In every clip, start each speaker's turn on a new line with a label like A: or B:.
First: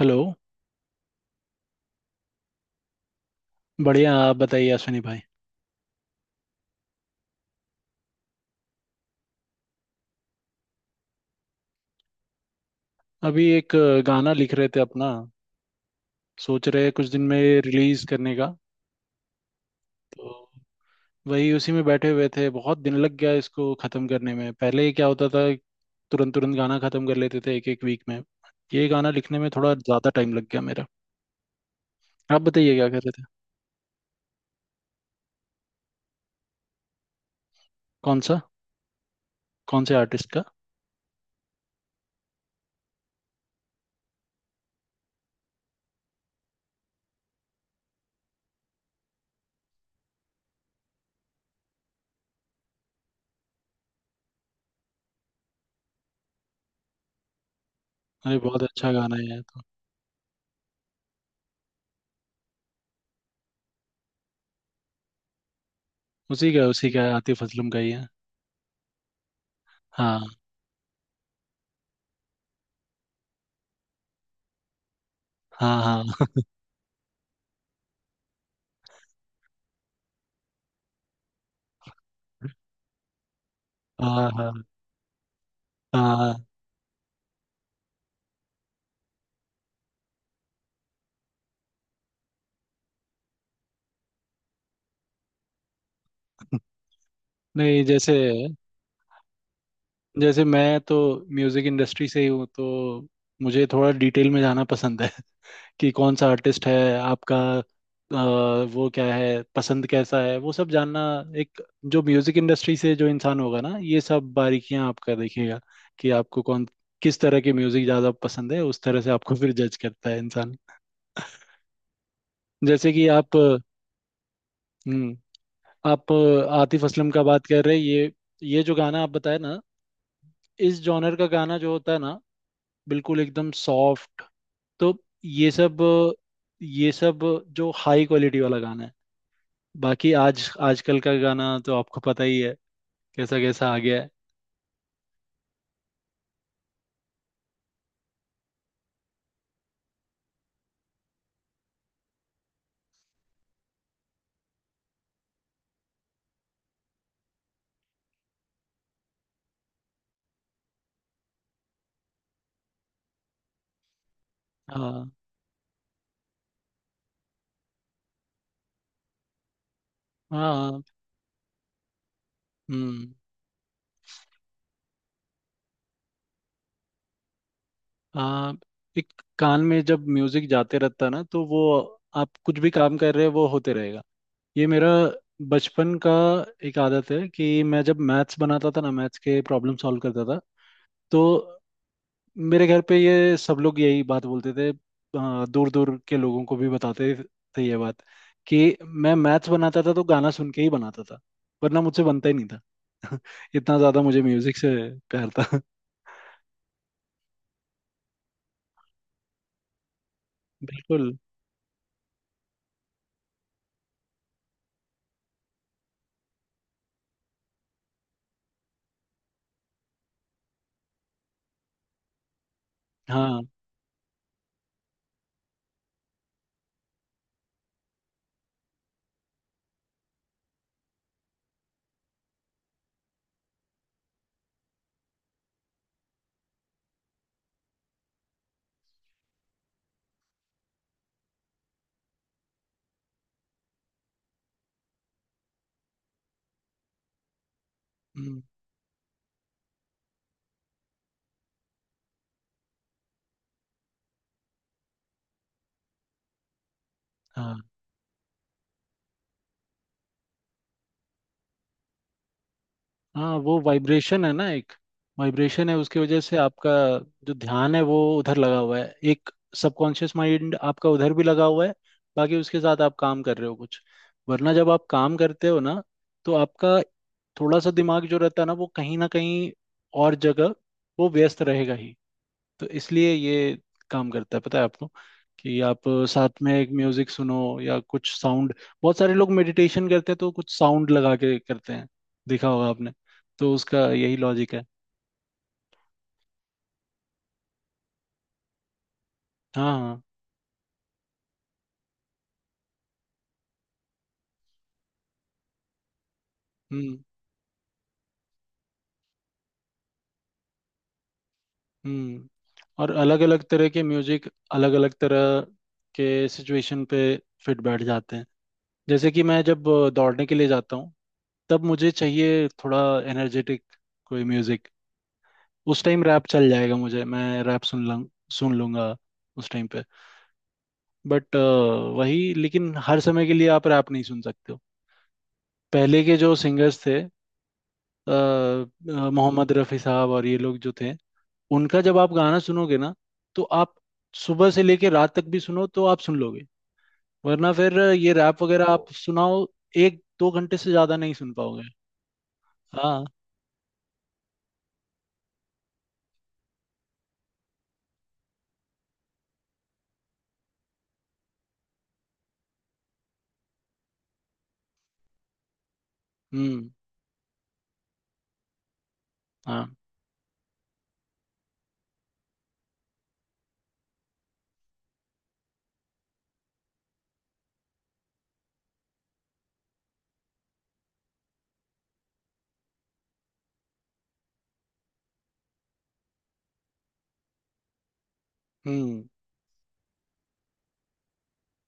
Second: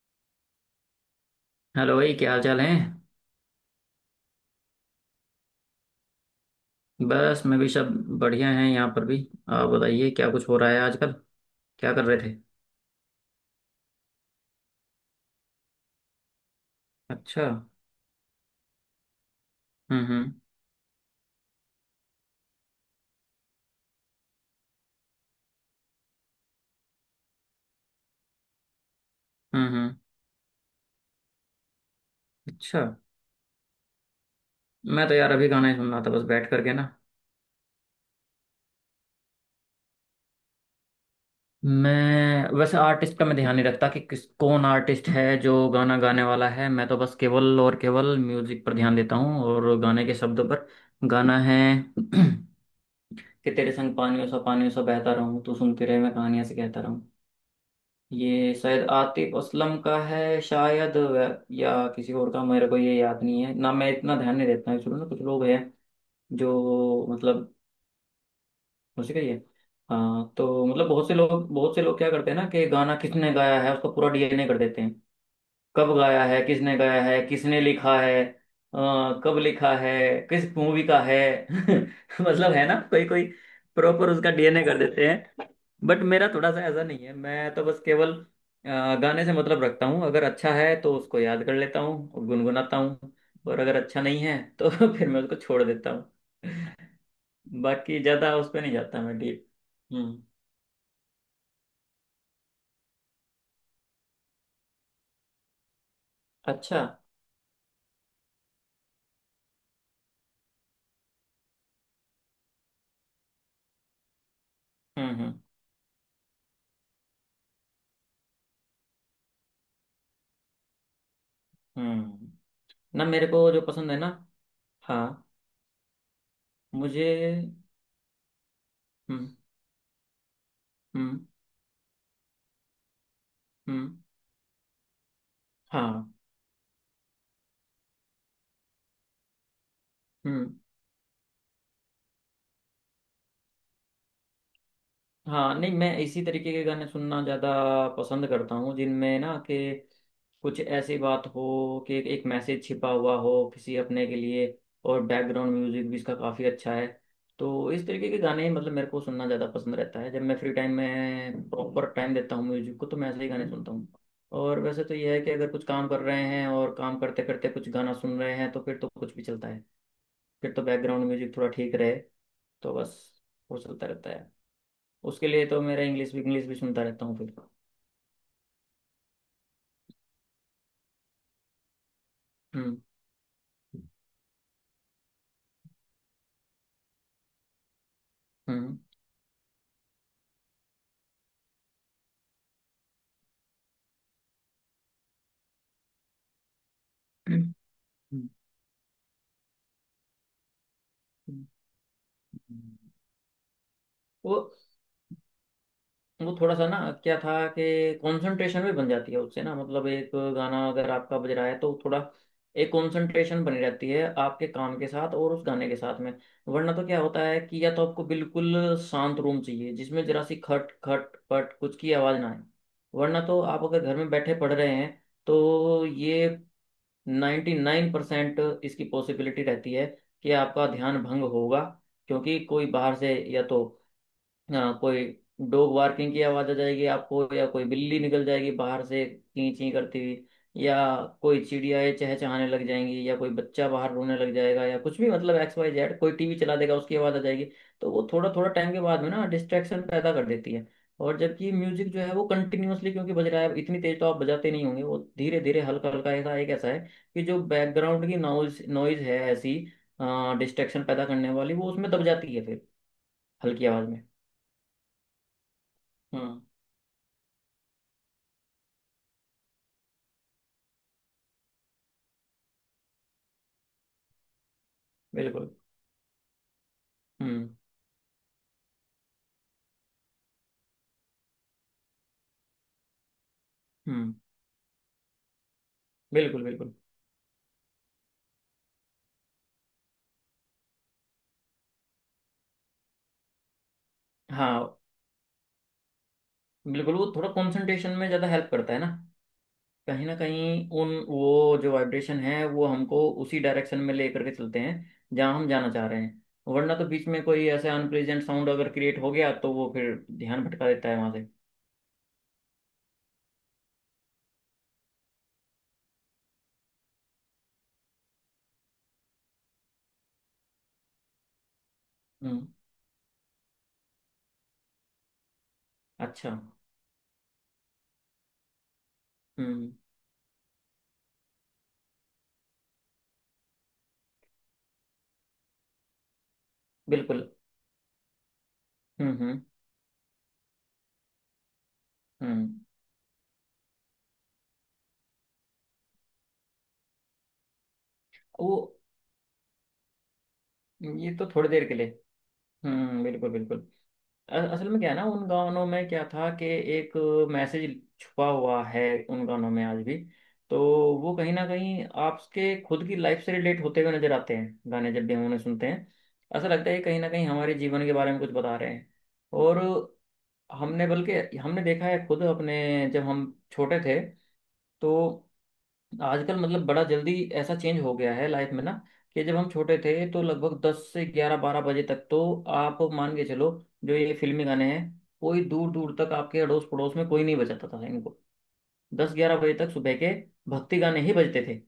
A: Hello.
B: Hello भाई, क्या हाल चाल है?
A: बढ़िया। आप बताइए अश्विनी भाई।
B: बस मैं भी सब बढ़िया हैं। यहाँ पर भी। आप बताइए, क्या कुछ हो रहा है आजकल? क्या कर रहे थे?
A: अभी एक गाना लिख रहे थे अपना। सोच रहे हैं कुछ दिन में
B: अच्छा।
A: रिलीज करने का।
B: हम्म।
A: तो
B: हम्म।
A: वही उसी में बैठे हुए थे। बहुत दिन लग गया इसको खत्म करने में। पहले क्या होता था। तुरंत तुरंत गाना खत्म कर लेते थे एक एक वीक में। ये गाना लिखने में
B: हम्म।
A: थोड़ा
B: हम्म।
A: ज्यादा टाइम लग गया मेरा। आप बताइए
B: अच्छा,
A: क्या कर रहे थे।
B: मैं तो यार अभी गाना ही सुन रहा था, बस बैठ करके ना।
A: कौन सा कौन से आर्टिस्ट का।
B: मैं वैसे आर्टिस्ट का मैं ध्यान नहीं रखता कि किस कौन आर्टिस्ट है जो गाना गाने वाला है। मैं तो बस केवल और केवल म्यूजिक पर ध्यान देता हूँ और गाने के शब्दों पर। गाना है। कि तेरे संग पानियों सा बहता रहूं, तू सुनती रहे मैं कहानियां से कहता।
A: अरे
B: ये
A: बहुत
B: शायद
A: अच्छा गाना है
B: आतिफ
A: यार। तो
B: असलम का है शायद, या किसी और का। मेरे को ये याद नहीं है ना, मैं इतना ध्यान नहीं देता हूँ ना। कुछ लोग हैं
A: उसी का
B: जो
A: है, आतिफ
B: मतलब
A: असलम का ही है।
B: उसी का ही है।
A: हाँ,
B: हाँ, तो मतलब बहुत से लोग, बहुत से लोग क्या करते हैं ना कि गाना किसने गाया है उसका पूरा डीएनए कर देते हैं।
A: हाँ,
B: कब गाया
A: हाँ,
B: है, किसने गाया है, किसने लिखा है, कब लिखा है, किस मूवी का है। मतलब है ना, कोई कोई प्रॉपर
A: हाँ,
B: उसका
A: हाँ,
B: डीएनए कर देते हैं। बट मेरा
A: हाँ।
B: थोड़ा सा ऐसा नहीं है, मैं तो बस केवल गाने से मतलब रखता हूँ। अगर अच्छा है तो उसको याद कर लेता हूँ और गुनगुनाता हूँ, और अगर अच्छा नहीं है तो फिर मैं उसको छोड़ देता हूँ।
A: नहीं,
B: बाकी
A: जैसे
B: ज़्यादा उस पर नहीं जाता मैं डीप। हम्म।
A: जैसे मैं तो म्यूजिक इंडस्ट्री से ही हूँ, तो मुझे थोड़ा डिटेल में जाना पसंद है कि कौन सा आर्टिस्ट है
B: अच्छा।
A: आपका, वो क्या है, पसंद कैसा है, वो सब जानना। एक जो म्यूजिक इंडस्ट्री से जो इंसान होगा ना, ये सब बारीकियां आपका
B: हम्म। हम्म।
A: देखेगा। कि आपको कौन किस तरह की म्यूजिक ज्यादा पसंद है, उस तरह से आपको फिर जज करता है इंसान।
B: हम्म।
A: जैसे
B: ना
A: कि
B: मेरे
A: आप।
B: को जो पसंद है ना। हाँ।
A: हम्म। आप आतिफ
B: मुझे।
A: असलम का बात कर रहे हैं ये जो गाना आप
B: हम्म।
A: बताए ना, इस जॉनर
B: हम्म।
A: का गाना जो होता है ना, बिल्कुल एकदम
B: हम्म।
A: सॉफ्ट। तो ये सब
B: हाँ।
A: ये सब जो हाई क्वालिटी वाला गाना है। बाकी आज
B: हम्म।
A: आजकल का गाना तो आपको पता ही है, कैसा कैसा आ गया है।
B: हाँ नहीं, मैं इसी तरीके के गाने सुनना ज़्यादा पसंद करता हूँ जिनमें ना कि कुछ ऐसी बात हो कि एक मैसेज छिपा हुआ हो किसी अपने के लिए, और बैकग्राउंड म्यूजिक भी इसका काफ़ी अच्छा है। तो इस तरीके के गाने ही मतलब मेरे को सुनना ज़्यादा पसंद रहता है जब मैं फ्री टाइम में प्रॉपर टाइम देता हूँ म्यूजिक को, तो मैं ऐसे ही गाने सुनता हूँ। और वैसे तो
A: हाँ।
B: यह है कि अगर कुछ काम कर रहे हैं और काम करते करते कुछ गाना सुन रहे हैं तो फिर तो कुछ भी चलता है। फिर तो
A: हाँ।
B: बैकग्राउंड म्यूजिक थोड़ा ठीक रहे तो बस
A: हम्म।
B: वो चलता रहता है। उसके लिए तो मेरा इंग्लिश भी सुनता रहता हूँ फिर।
A: हाँ। एक कान में जब म्यूजिक जाते रहता है ना, तो वो आप कुछ भी
B: हम्म।
A: काम कर रहे हो, वो होते रहेगा। ये मेरा बचपन का एक आदत है कि मैं जब मैथ्स बनाता
B: हम्म।
A: था ना, मैथ्स के प्रॉब्लम सॉल्व करता था, तो मेरे घर पे ये सब लोग यही बात बोलते थे। दूर दूर के लोगों को भी बताते
B: हम्म।
A: थे ये बात, कि मैं मैथ्स बनाता था तो गाना सुन के ही बनाता था।
B: हम्म।
A: वरना मुझसे बनता ही नहीं था इतना ज्यादा मुझे
B: वो
A: म्यूजिक से प्यार था।
B: वो थोड़ा सा ना क्या था कि कंसंट्रेशन भी बन जाती है उससे ना। मतलब एक गाना अगर
A: बिल्कुल।
B: आपका बज रहा है तो थोड़ा एक कंसंट्रेशन बनी रहती है आपके काम के साथ और उस गाने के साथ में। वरना तो क्या होता है कि या तो आपको बिल्कुल शांत रूम चाहिए जिसमें जरा सी खट खट पट कुछ की आवाज ना आए, वरना तो
A: हाँ।
B: आप अगर घर में बैठे पढ़ रहे हैं तो ये 99% इसकी पॉसिबिलिटी रहती है कि आपका ध्यान भंग होगा। क्योंकि कोई बाहर से या तो हाँ, कोई डॉग बार्किंग की आवाज आ जाएगी आपको, या कोई बिल्ली निकल जाएगी बाहर से चीं चीं करती हुई, या कोई चिड़ियाएं चहचहाने लग जाएंगी, या कोई बच्चा बाहर रोने लग जाएगा, या कुछ भी मतलब एक्स वाई जेड कोई टीवी चला देगा उसकी आवाज आ जाएगी। तो वो थोड़ा
A: हम्म।
B: थोड़ा टाइम के बाद में ना डिस्ट्रैक्शन पैदा कर देती है। और जबकि म्यूजिक जो है वो कंटिन्यूअसली क्योंकि बज रहा है, इतनी तेज तो आप बजाते नहीं होंगे, वो धीरे धीरे हल्का हल्का ऐसा एक ऐसा है कि जो
A: हाँ,
B: बैकग्राउंड की नॉइज नॉइज है ऐसी डिस्ट्रैक्शन पैदा करने वाली, वो उसमें दब जाती है फिर
A: हाँ, वो
B: हल्की आवाज में।
A: वाइब्रेशन है ना, एक वाइब्रेशन है। उसकी वजह से
B: हम्म।
A: आपका जो ध्यान है, वो उधर लगा हुआ है। एक सबकॉन्शियस माइंड आपका उधर भी लगा हुआ है। बाकी उसके साथ आप काम कर रहे हो कुछ। वरना जब आप काम करते
B: बिल्कुल।
A: हो ना, तो आपका
B: हम्म।
A: थोड़ा सा दिमाग जो रहता है ना, वो कहीं ना कहीं और जगह, वो व्यस्त रहेगा ही। तो इसलिए ये काम
B: हम्म।
A: करता है, पता है आपको, कि आप साथ
B: बिल्कुल
A: में एक
B: बिल्कुल।
A: म्यूजिक सुनो या कुछ साउंड। बहुत सारे लोग मेडिटेशन करते हैं तो कुछ साउंड लगा के करते हैं, देखा होगा आपने। तो उसका यही लॉजिक है।
B: हाँ, बिल्कुल वो थोड़ा कंसंट्रेशन में ज़्यादा हेल्प करता है ना।
A: हाँ, हाँ।
B: कहीं ना कहीं उन वो जो वाइब्रेशन है वो हमको उसी डायरेक्शन में ले करके चलते हैं जहाँ हम जाना चाह रहे हैं। वरना तो
A: हम्म।
B: बीच में कोई ऐसा अनप्लेजेंट साउंड अगर क्रिएट हो गया तो वो फिर ध्यान भटका देता है वहां से।
A: हम्म। और अलग अलग तरह के म्यूजिक अलग अलग तरह के सिचुएशन पे फिट बैठ जाते हैं। जैसे कि मैं जब दौड़ने के लिए जाता हूँ, तब मुझे
B: हम्म।
A: चाहिए थोड़ा एनर्जेटिक कोई म्यूजिक। उस टाइम रैप
B: अच्छा।
A: चल जाएगा मुझे, मैं रैप सुन लूँ, सुन लूंगा उस टाइम
B: हम्म।
A: पे। बट वही, लेकिन हर समय के लिए आप रैप नहीं सुन सकते हो। पहले के जो सिंगर्स थे,
B: बिल्कुल। हम्म। हम्म।
A: मोहम्मद रफ़ी साहब और ये लोग जो थे, उनका जब आप गाना
B: हम्म।
A: सुनोगे ना, तो आप सुबह से लेके रात तक भी सुनो तो आप सुन लोगे। वरना फिर ये रैप
B: वो।
A: वगैरह आप सुनाओ, एक दो घंटे से ज्यादा नहीं
B: ये तो
A: सुन
B: थोड़ी देर
A: पाओगे।
B: के लिए। हम्म।
A: हाँ।
B: बिल्कुल बिल्कुल। असल में क्या है ना, उन गानों में क्या था कि एक मैसेज छुपा हुआ है उन गानों में आज भी। तो वो कहीं ना कहीं आपके खुद की लाइफ से रिलेट होते हुए नजर आते हैं गाने जब भी हम उन्हें सुनते हैं। ऐसा
A: हम्म।
B: लगता है कि कहीं ना कहीं हमारे जीवन के बारे में कुछ बता रहे हैं। और
A: हाँ।
B: हमने, बल्कि हमने देखा है खुद अपने, जब हम छोटे थे तो आजकल मतलब बड़ा जल्दी ऐसा चेंज हो गया है लाइफ में ना। कि जब हम छोटे थे तो लगभग 10 से 11, 12 बजे तक तो आप मान के चलो जो ये फिल्मी गाने हैं, कोई दूर दूर तक आपके अड़ोस पड़ोस में कोई नहीं बजाता था इनको।
A: हम्म।
B: 10, 11 बजे तक सुबह के भक्ति गाने ही बजते थे,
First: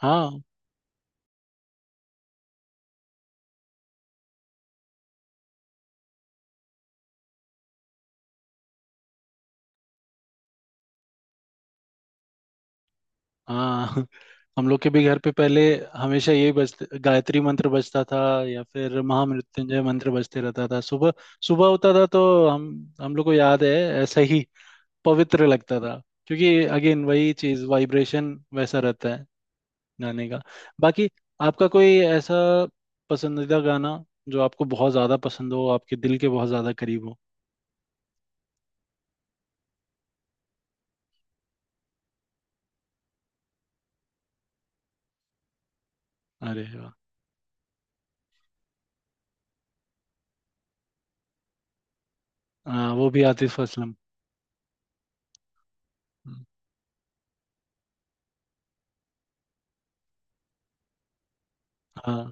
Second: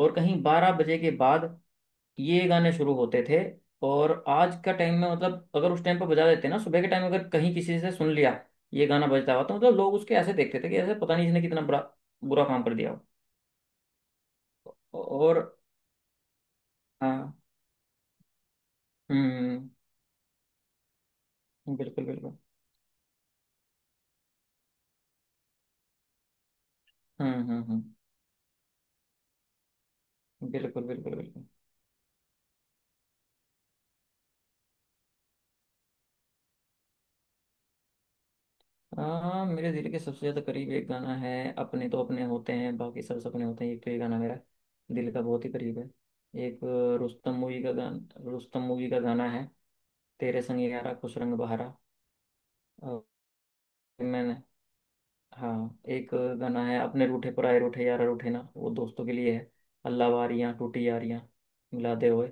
B: और
A: हाँ,
B: कहीं 12 बजे के बाद ये गाने शुरू होते थे। और आज का टाइम में मतलब अगर उस टाइम पर बजा देते ना सुबह के टाइम, अगर कहीं किसी से सुन लिया ये गाना बजता हुआ, तो मतलब लोग उसके ऐसे देखते थे कि ऐसे पता नहीं इसने कितना बुरा बुरा काम कर दिया
A: हाँ, हम लोग के
B: हो।
A: भी घर पे
B: और
A: पहले हमेशा यही बजते
B: हाँ।
A: गायत्री मंत्र बजता था, या फिर
B: हम्म।
A: महामृत्युंजय मंत्र बजते रहता था। सुबह सुबह होता था
B: बिल्कुल
A: तो
B: बिल्कुल।
A: हम हम लोग को याद है, ऐसा ही पवित्र लगता था। क्योंकि अगेन वही
B: हम्म। हम्म।
A: चीज,
B: हम्म।
A: वाइब्रेशन वैसा रहता है गाने का।
B: बिल्कुल
A: बाकी
B: बिल्कुल बिल्कुल।
A: आपका कोई ऐसा पसंदीदा गाना, जो आपको बहुत ज्यादा पसंद हो, आपके दिल के बहुत ज्यादा करीब हो।
B: हाँ, मेरे दिल के सबसे ज्यादा करीब एक गाना है, अपने तो अपने होते हैं बाकी सब सपने होते हैं, एक तो ये गाना मेरा दिल का बहुत ही करीब है।
A: अरे
B: एक
A: वाह।
B: रुस्तम मूवी का गाना है। तेरे संग यारा खुश रंग बहारा।
A: हाँ,
B: और
A: वो भी आतिफ असलम।
B: मैंने, हाँ, एक गाना है अपने रूठे पराए रूठे यारा रूठे ना, वो दोस्तों के लिए है। अल्लाह वारियाँ टूटी यारियां मिला दे
A: हाँ,
B: होए।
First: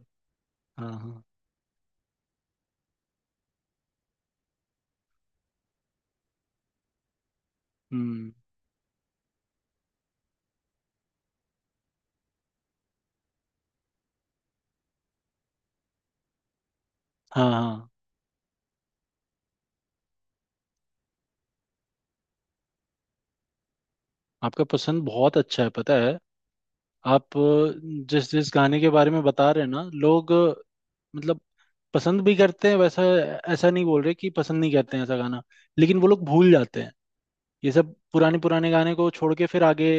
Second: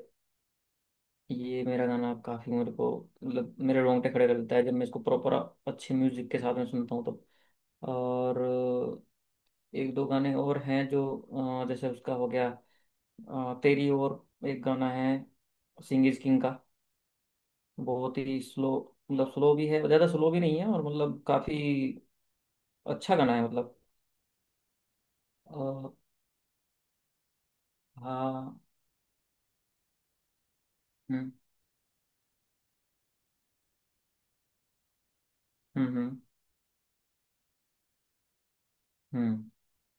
A: हाँ, हाँ।
B: ये मेरा गाना काफी मेरे को मतलब मेरे रोंगटे खड़े कर देता है जब मैं इसको प्रॉपर अच्छे म्यूजिक के साथ में सुनता हूँ तो।
A: हम्म।
B: और एक दो गाने और हैं जो जैसे उसका हो गया तेरी। और एक गाना है सिंग इज किंग का,
A: हाँ, हाँ,
B: बहुत ही स्लो, मतलब स्लो भी है ज्यादा स्लो भी नहीं है और मतलब काफी अच्छा गाना है मतलब।
A: आपका पसंद बहुत अच्छा है,
B: अ,
A: पता है। आप जिस जिस
B: हाँ।
A: गाने के बारे में बता रहे हैं ना, लोग
B: हम्म।
A: मतलब पसंद भी करते हैं वैसा। ऐसा नहीं बोल रहे कि पसंद नहीं करते हैं ऐसा गाना।
B: हम्म।
A: लेकिन वो
B: हम्म।
A: लोग भूल जाते हैं, ये सब पुराने पुराने गाने को छोड़ के
B: हम्म।
A: फिर आगे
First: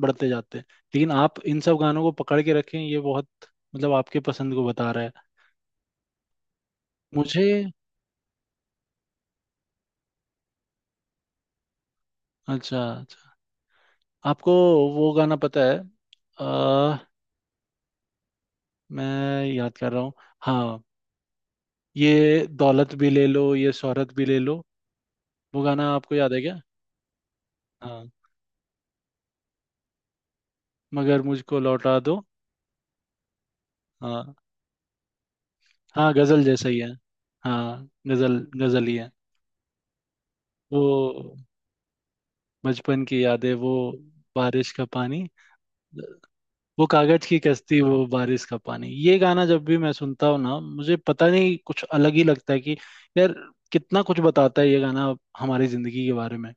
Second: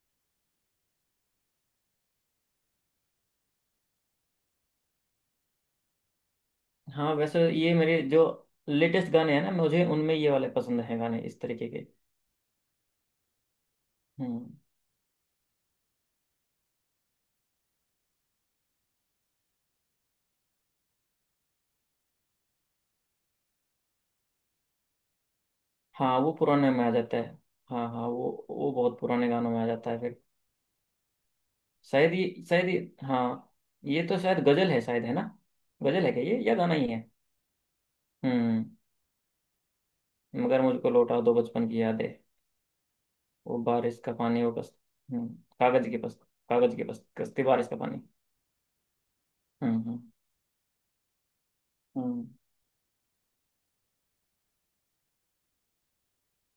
A: बढ़ते जाते हैं। लेकिन आप इन सब गानों को पकड़ के रखें, ये बहुत मतलब आपके पसंद को बता रहा है
B: हाँ वैसे
A: मुझे।
B: ये मेरे जो लेटेस्ट गाने हैं ना मुझे उनमें ये वाले पसंद हैं गाने इस तरीके के।
A: अच्छा, अच्छा।
B: हम्म।
A: आपको वो गाना पता है, अ, मैं याद कर रहा हूँ। हाँ, ये दौलत भी ले लो, ये शोहरत भी ले लो, वो गाना आपको
B: हाँ
A: याद
B: वो
A: है क्या।
B: पुराने में आ जाता है। हाँ हाँ
A: हाँ,
B: वो बहुत पुराने गानों में आ जाता है फिर।
A: मगर मुझको लौटा
B: शायद
A: दो।
B: ये शायद ये, हाँ, ये तो
A: हाँ,
B: शायद गजल है शायद, है ना? गजल
A: हाँ,
B: है क्या ये,
A: गजल
B: या
A: जैसा
B: गाना
A: ही है।
B: ही है?
A: हाँ, गजल
B: हम्म।
A: गजल ही है।
B: मगर
A: वो
B: मुझको लौटा दो बचपन की यादें,
A: बचपन की यादें,
B: वो
A: वो
B: बारिश का पानी, वो
A: बारिश
B: कस।
A: का पानी,
B: हम्म। कागज के पस, कागज के
A: वो
B: पस
A: कागज की
B: कश्ती बारिश का
A: कश्ती, वो
B: पानी।
A: बारिश का पानी, ये गाना जब
B: हम्म।
A: भी मैं
B: हम्म।
A: सुनता हूँ ना, मुझे पता नहीं कुछ अलग ही
B: हम्म।
A: लगता है कि, यार, कितना कुछ बताता है ये गाना हमारी जिंदगी के बारे में।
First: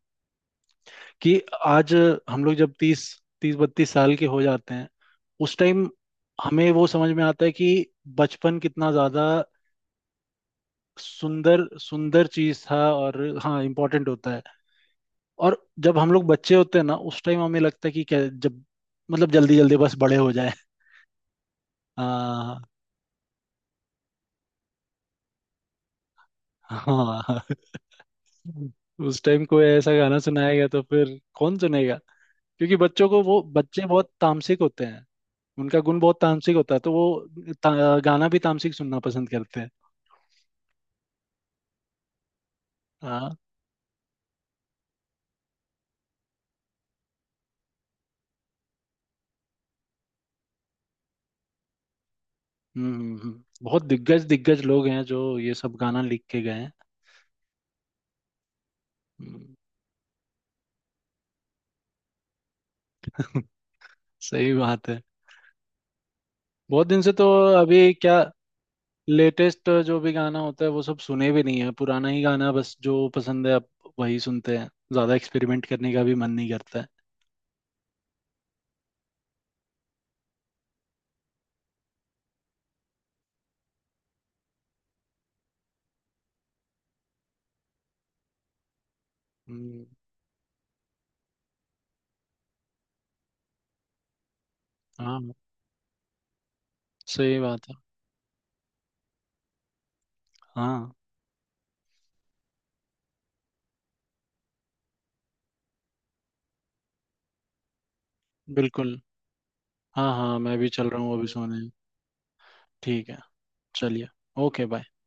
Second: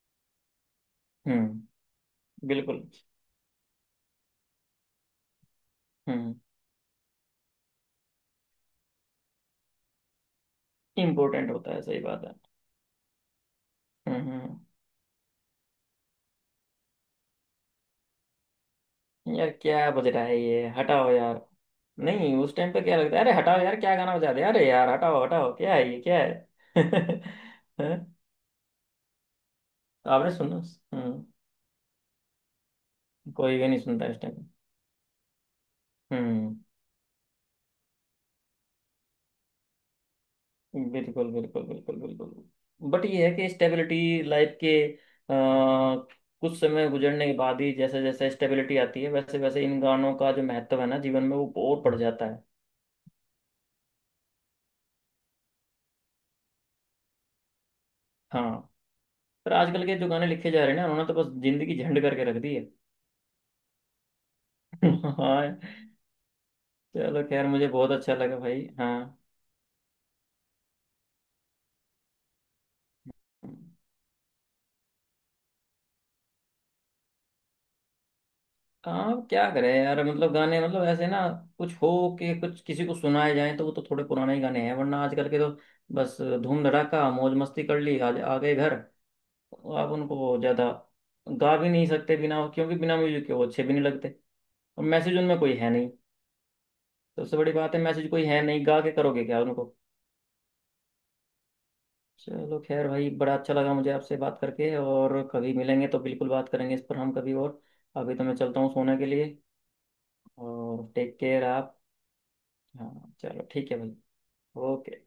A: कि
B: हम्म।
A: आज हम लोग जब
B: बिल्कुल।
A: तीस 30-32 साल के हो जाते हैं, उस टाइम
B: हम्म।
A: हमें वो समझ में आता है कि बचपन कितना ज्यादा
B: इम्पोर्टेंट
A: सुंदर
B: होता है, सही बात
A: सुंदर
B: है।
A: चीज था और हाँ, इम्पोर्टेंट
B: हम्म।
A: होता है।
B: हम्म।
A: और जब हम लोग बच्चे होते हैं ना, उस टाइम हमें लगता है कि क्या जब, मतलब
B: यार
A: जल्दी जल्दी
B: क्या
A: बस
B: बज
A: बड़े
B: रहा
A: हो
B: है
A: जाए।
B: ये, हटाओ यार। नहीं, उस
A: हाँ,
B: टाइम पे क्या लगता है, अरे हटाओ यार, क्या गाना बजा दिया, अरे यार हटाओ हटाओ क्या है ये क्या है।
A: हाँ, हाँ, हाँ।
B: हैं?
A: उस टाइम कोई ऐसा
B: तो
A: गाना
B: आपने
A: सुनाया
B: सुना।
A: गया तो फिर
B: हम्म।
A: कौन सुनेगा, क्योंकि बच्चों को वो
B: कोई भी नहीं
A: बच्चे
B: सुनता
A: बहुत
B: इस टाइम।
A: तामसिक होते हैं। उनका गुण बहुत तामसिक
B: हम्म
A: होता है, तो वो गाना भी तामसिक सुनना पसंद करते हैं।
B: बिल्कुल बिल्कुल बिल्कुल बिल्कुल, बट ये है
A: हाँ।
B: कि स्टेबिलिटी लाइफ के कुछ समय गुजरने के बाद ही जैसे जैसे स्टेबिलिटी आती है वैसे वैसे इन गानों का जो महत्व है ना जीवन में वो और बढ़ जाता है।
A: हम्म, बहुत दिग्गज दिग्गज लोग हैं जो ये सब गाना लिख के गए हैं।
B: हाँ,
A: हम्म।
B: पर आजकल के जो गाने लिखे जा रहे हैं ना उन्होंने तो बस जिंदगी झंड करके रख दी है।
A: सही बात है।
B: हाँ।
A: बहुत दिन से
B: चलो
A: तो
B: खैर, मुझे बहुत
A: अभी
B: अच्छा
A: क्या,
B: लगा भाई। हाँ,
A: लेटेस्ट जो भी गाना होता है वो सब सुने भी नहीं है। पुराना ही गाना, बस जो पसंद है अब वही सुनते हैं। ज्यादा एक्सपेरिमेंट करने का भी मन नहीं करता है।
B: हाँ क्या करें यार, मतलब गाने मतलब ऐसे ना कुछ हो के कुछ किसी को सुनाए जाए तो वो तो थोड़े पुराने ही गाने हैं, वरना आजकल के तो बस धूम धड़ाका मौज मस्ती कर ली आ गए घर।
A: हम्म।
B: आप उनको ज्यादा गा भी नहीं सकते बिना, क्योंकि बिना म्यूजिक के वो अच्छे भी नहीं लगते, और मैसेज
A: हाँ,
B: उनमें कोई है नहीं। सबसे
A: सही
B: बड़ी
A: बात
B: बात
A: है।
B: है मैसेज कोई है नहीं, गा के करोगे क्या उनको।
A: हाँ,
B: चलो खैर भाई, बड़ा अच्छा लगा मुझे आपसे बात करके, और कभी मिलेंगे तो बिल्कुल बात करेंगे इस पर हम कभी और। अभी तो मैं चलता हूँ सोने
A: बिल्कुल।
B: के लिए।
A: हाँ, हाँ, मैं भी चल
B: और
A: रहा
B: टेक
A: हूँ अभी
B: केयर
A: सोने।
B: आप।
A: ठीक
B: हाँ
A: है।
B: चलो ठीक है भाई।
A: चलिए। Okay, bye.
B: Okay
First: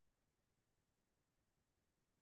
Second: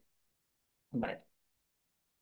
B: bye